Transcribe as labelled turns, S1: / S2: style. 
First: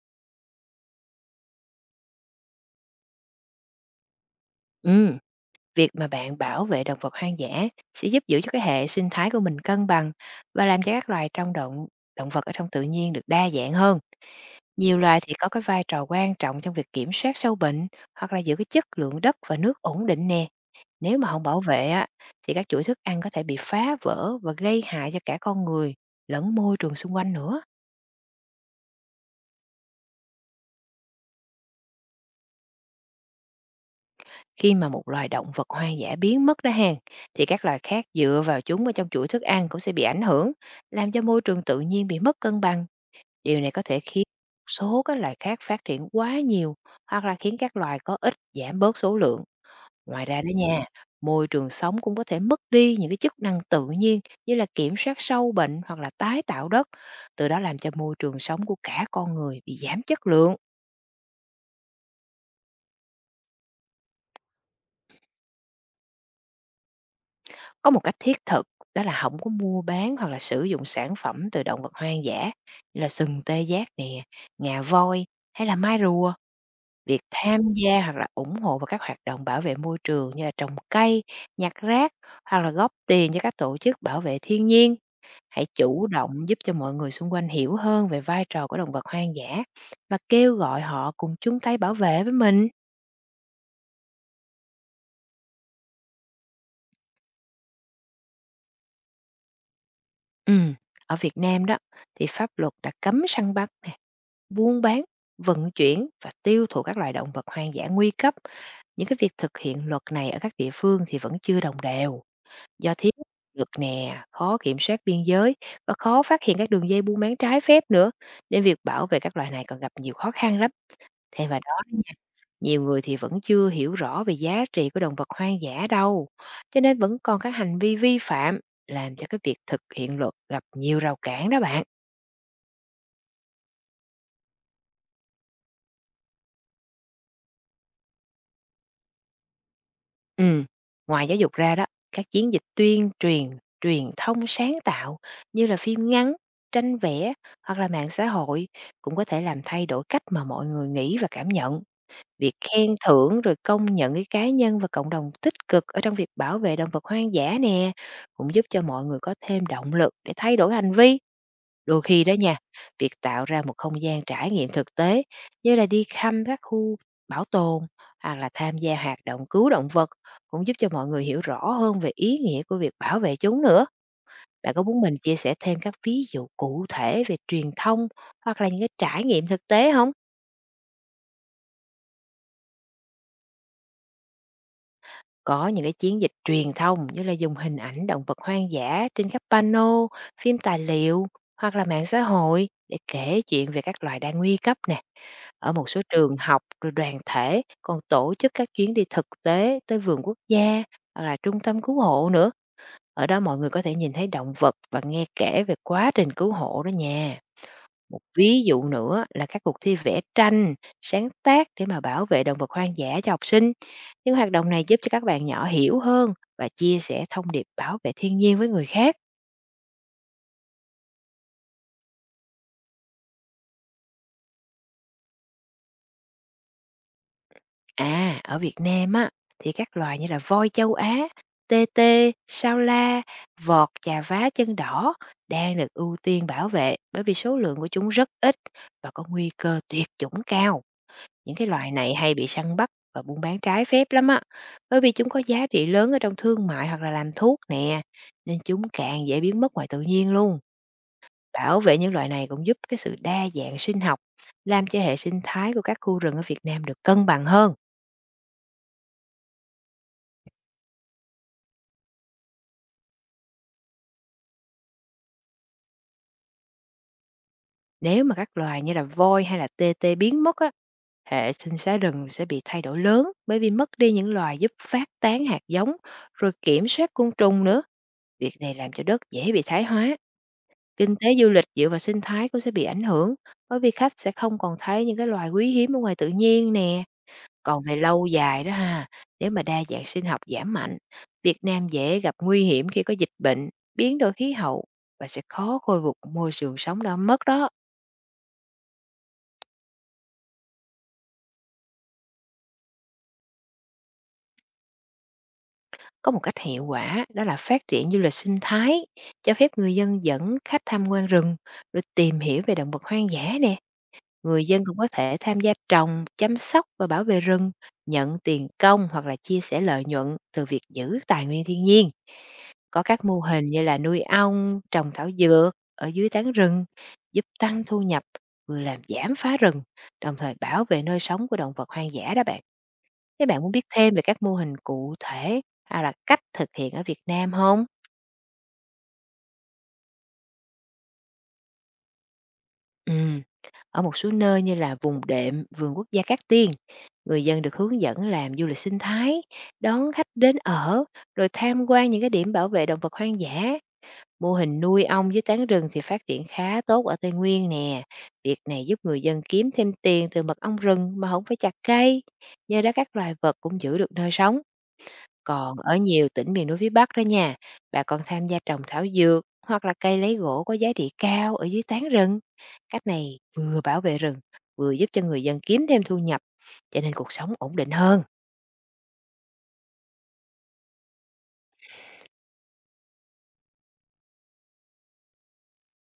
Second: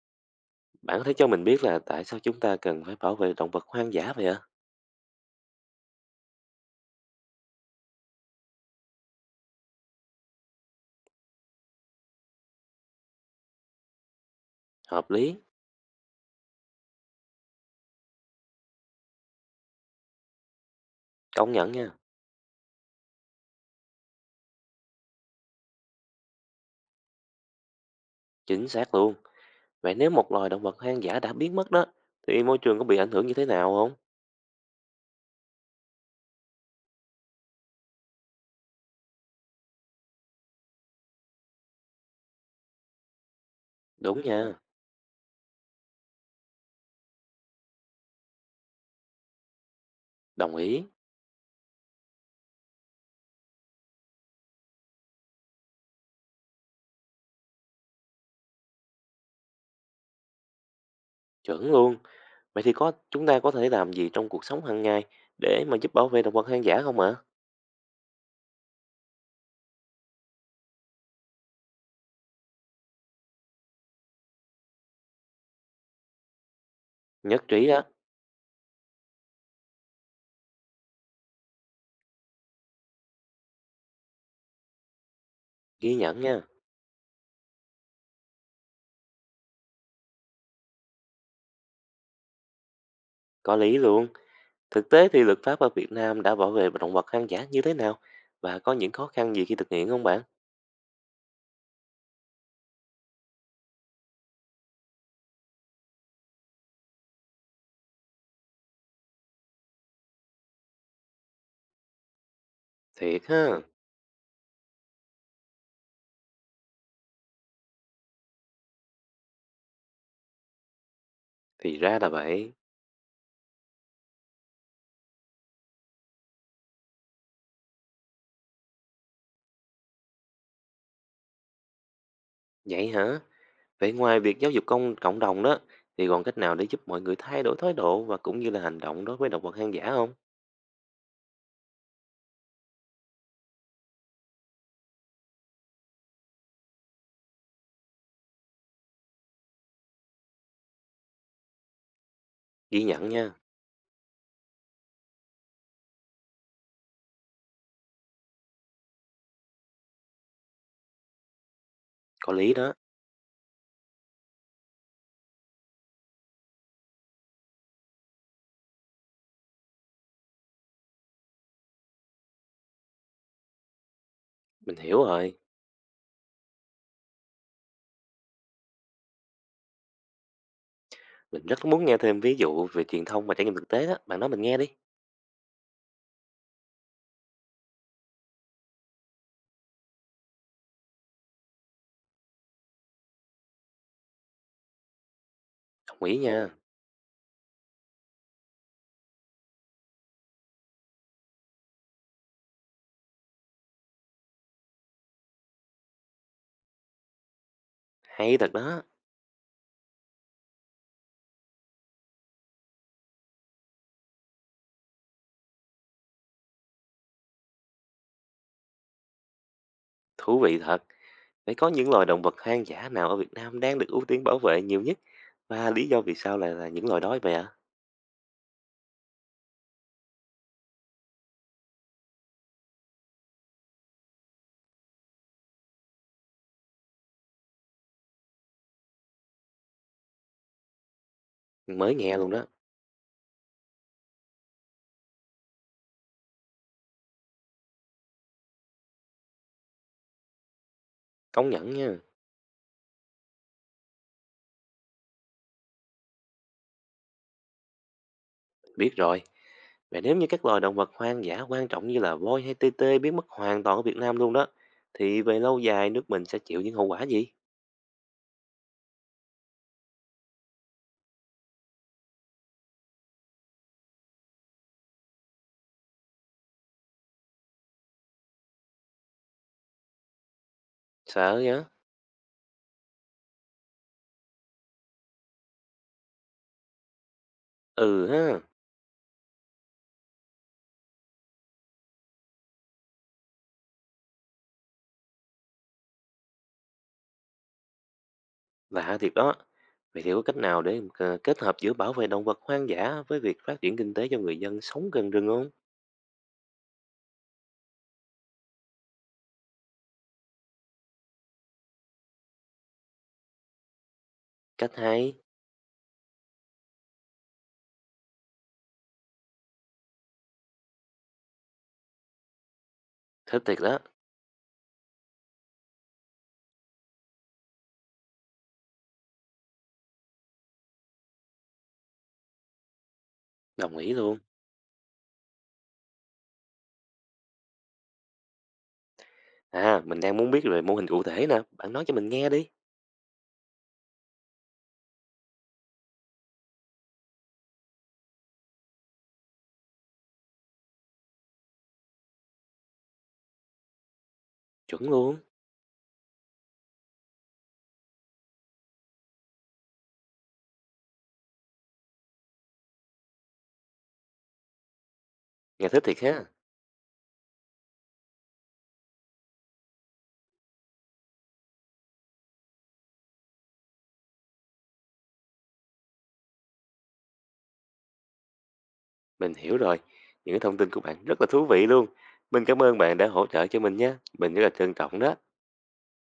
S1: Bạn có thể cho mình biết là tại sao chúng ta cần phải bảo vệ động vật hoang dã vậy ạ?
S2: Ừm, việc mà bạn bảo vệ động vật hoang dã sẽ giúp giữ cho cái hệ sinh thái của mình cân bằng và làm cho các loài trong động động vật ở trong tự nhiên được đa dạng hơn. Nhiều
S1: Hợp
S2: loài thì
S1: lý,
S2: có cái vai trò quan trọng trong việc kiểm soát sâu bệnh hoặc là giữ cái chất lượng đất và nước ổn định nè. Nếu mà không
S1: công
S2: bảo
S1: nhận
S2: vệ
S1: nha,
S2: á thì các chuỗi thức ăn có thể bị phá vỡ và gây hại cho cả con người lẫn môi trường xung quanh nữa.
S1: chính xác luôn. Vậy nếu một loài động vật hoang dã đã biến mất đó, thì môi trường có bị ảnh hưởng như thế nào không?
S2: Khi mà một loài động vật hoang dã biến mất đó hàng, thì các loài khác dựa vào chúng ở trong chuỗi thức ăn cũng sẽ bị ảnh hưởng, làm cho môi trường tự nhiên bị mất cân bằng. Điều này có thể
S1: Đúng
S2: khiến
S1: nha,
S2: một số các loài khác phát triển quá nhiều hoặc là khiến các loài có ít giảm bớt số lượng. Ngoài ra đó
S1: đồng ý,
S2: nha, môi trường sống cũng có thể mất đi những cái chức năng tự nhiên như là kiểm soát sâu bệnh hoặc là tái tạo đất, từ đó làm cho môi trường sống của cả con người bị giảm chất lượng.
S1: chuẩn luôn. Vậy thì chúng ta có thể làm gì trong cuộc sống hàng ngày để mà giúp bảo vệ động vật hoang dã không ạ?
S2: Có một cách thiết thực đó là không có mua bán hoặc là sử dụng sản phẩm từ động vật hoang dã như là sừng tê giác nè, ngà voi hay là mai rùa. Việc
S1: Nhất
S2: tham
S1: trí đó,
S2: gia hoặc là ủng hộ vào các hoạt động bảo vệ môi trường như là trồng cây, nhặt rác hoặc là góp tiền cho các tổ chức bảo vệ thiên nhiên. Hãy
S1: ghi
S2: chủ
S1: nhận nha,
S2: động giúp cho mọi người xung quanh hiểu hơn về vai trò của động vật hoang dã và kêu gọi họ cùng chung tay bảo vệ với mình.
S1: có lý luôn. Thực tế thì luật pháp ở Việt Nam đã bảo vệ động vật hoang dã như thế nào? Và có những khó khăn gì khi thực hiện không bạn?
S2: Ừm, ở Việt Nam đó thì pháp luật đã cấm săn bắt nè, buôn bán, vận chuyển và tiêu thụ các loài động vật hoang dã nguy cấp. Những cái việc thực hiện luật này ở các địa phương thì vẫn chưa đồng đều, do thiếu
S1: Thiệt ha,
S2: luật nè, khó kiểm soát biên giới và khó phát hiện các đường dây buôn bán trái phép nữa, nên việc bảo vệ các loài này còn gặp nhiều khó khăn lắm. Thêm vào đó,
S1: thì ra là
S2: Nha,
S1: vậy.
S2: nhiều người thì vẫn chưa hiểu rõ về giá trị của động vật hoang dã đâu, cho nên vẫn còn các hành vi vi phạm làm cho cái việc thực hiện luật gặp nhiều rào cản đó bạn.
S1: Vậy hả? Vậy ngoài việc giáo dục công cộng đồng đó, thì còn cách nào để giúp mọi người thay đổi thái độ và cũng như là hành động đối với động vật hoang dã không?
S2: Ừm, ngoài giáo dục ra đó, các chiến dịch tuyên truyền, truyền thông sáng tạo như là phim ngắn, tranh vẽ hoặc là mạng xã hội cũng có thể làm thay đổi cách mà mọi người nghĩ và cảm nhận. Việc
S1: Ghi
S2: khen
S1: nhận nha,
S2: thưởng rồi công nhận cái cá nhân và cộng đồng tích cực ở trong việc bảo vệ động vật hoang dã nè cũng giúp cho mọi người có thêm động lực để thay đổi hành vi. Đôi khi
S1: có
S2: đó
S1: lý
S2: nha,
S1: đó,
S2: việc tạo ra một không gian trải nghiệm thực tế như là đi thăm các khu bảo tồn hoặc là tham gia hoạt động cứu động vật cũng giúp cho mọi người hiểu rõ hơn về ý nghĩa của việc bảo vệ chúng nữa. Bạn
S1: mình
S2: có muốn
S1: hiểu
S2: mình
S1: rồi.
S2: chia sẻ thêm các ví dụ cụ thể về truyền thông hoặc là những cái trải nghiệm thực tế không?
S1: Mình rất muốn nghe thêm ví dụ về truyền thông và trải nghiệm thực tế đó, bạn nói mình nghe đi.
S2: Có những cái chiến dịch truyền thông như là dùng hình ảnh động vật hoang dã trên các pano, phim tài liệu hoặc là mạng xã hội để kể chuyện về các loài đang nguy cấp nè. Ở một số
S1: Đồng ý
S2: trường
S1: nha,
S2: học rồi đoàn thể còn tổ chức các chuyến đi thực tế tới vườn quốc gia hoặc là trung tâm cứu hộ nữa. Ở đó mọi người có thể nhìn thấy động vật và nghe kể về quá trình cứu hộ đó nha. Một
S1: hay thật
S2: ví
S1: đó,
S2: dụ nữa là các cuộc thi vẽ tranh, sáng tác để mà bảo vệ động vật hoang dã cho học sinh. Những hoạt động này giúp cho các bạn nhỏ hiểu hơn và chia sẻ thông điệp bảo vệ thiên nhiên với người khác.
S1: thú vị thật. Vậy có những loài động vật hoang dã nào ở Việt Nam đang được ưu tiên bảo vệ nhiều nhất? Và lý do vì sao lại là những loài đó vậy ạ?
S2: À, ở Việt Nam á, thì các loài như là voi châu Á, tê tê, sao la, vọt chà vá chân đỏ đang được ưu tiên bảo vệ bởi vì số lượng của chúng rất ít và có nguy cơ tuyệt chủng cao. Những cái loài
S1: Mới
S2: này
S1: nghe luôn
S2: hay
S1: đó,
S2: bị săn bắt và buôn bán trái phép lắm á, bởi vì chúng có giá trị lớn ở trong thương mại hoặc là làm thuốc nè, nên chúng càng dễ biến mất ngoài tự nhiên luôn.
S1: công nhận
S2: Bảo
S1: nha.
S2: vệ những loài này cũng giúp cái sự đa dạng sinh học, làm cho hệ sinh thái của các khu rừng ở Việt Nam được cân bằng hơn.
S1: Biết rồi, vậy nếu như các loài động vật hoang dã quan trọng như là voi hay tê tê biến mất hoàn toàn ở Việt Nam luôn đó, thì về lâu dài nước mình sẽ chịu những hậu quả gì?
S2: Nếu mà các loài như là voi hay là tê tê biến mất á, hệ sinh thái rừng sẽ bị thay đổi lớn bởi vì mất đi những loài giúp phát tán hạt giống rồi kiểm soát côn trùng nữa. Việc này làm cho đất dễ bị thái hóa. Kinh tế
S1: Sợ
S2: du lịch
S1: nhá.
S2: dựa vào sinh thái cũng sẽ bị ảnh hưởng bởi vì khách sẽ không còn thấy những cái loài quý hiếm ở ngoài tự nhiên nè. Còn về
S1: Ừ
S2: lâu
S1: ha,
S2: dài đó ha, nếu mà đa dạng sinh học giảm mạnh, Việt Nam dễ gặp nguy hiểm khi có dịch bệnh, biến đổi khí hậu và sẽ khó khôi phục môi trường sống đã mất đó.
S1: lạ thiệt đó. Vậy thì có cách nào để kết hợp giữa bảo vệ động vật hoang dã với việc phát triển kinh tế cho người dân sống gần rừng không?
S2: Có một cách hiệu quả đó là phát triển du lịch sinh thái, cho phép người dân dẫn khách tham quan rừng, rồi tìm hiểu về động vật hoang dã nè. Người
S1: Cách
S2: dân cũng có
S1: hay,
S2: thể tham gia trồng, chăm sóc và bảo vệ rừng, nhận tiền công hoặc là chia sẻ lợi nhuận từ việc giữ tài nguyên thiên nhiên. Có các mô
S1: thích thiệt
S2: hình
S1: đó,
S2: như là nuôi ong, trồng thảo dược ở dưới tán rừng, giúp tăng thu nhập, vừa làm giảm phá rừng, đồng thời bảo vệ nơi sống của động vật hoang dã đó bạn. Thế bạn muốn
S1: đồng
S2: biết
S1: ý
S2: thêm
S1: luôn.
S2: về các mô hình cụ thể hay là cách thực hiện ở Việt Nam không?
S1: À, mình đang muốn biết về mô hình cụ thể nè, bạn nói cho mình nghe đi.
S2: Ừm, ở một số nơi như là vùng đệm, vườn quốc gia Cát Tiên, người dân được hướng dẫn làm du lịch sinh thái, đón khách đến ở, rồi tham quan những cái điểm bảo vệ động vật hoang dã. Mô hình
S1: Chuẩn
S2: nuôi
S1: luôn,
S2: ong với tán rừng thì phát triển khá tốt ở Tây Nguyên nè. Việc này giúp người dân kiếm thêm tiền từ mật ong rừng mà không phải chặt cây. Nhờ đó các loài vật cũng giữ được nơi sống.
S1: nghe
S2: Còn
S1: thích
S2: ở
S1: thiệt ha.
S2: nhiều tỉnh miền núi phía Bắc đó nha, bà còn tham gia trồng thảo dược hoặc là cây lấy gỗ có giá trị cao ở dưới tán rừng. Cách này vừa bảo vệ rừng, vừa giúp cho người dân kiếm thêm thu nhập, cho nên cuộc sống ổn định hơn.
S1: Mình hiểu rồi. Những cái thông tin của bạn rất là thú vị luôn. Mình cảm ơn bạn đã hỗ trợ cho mình nhé. Mình rất là trân trọng đó.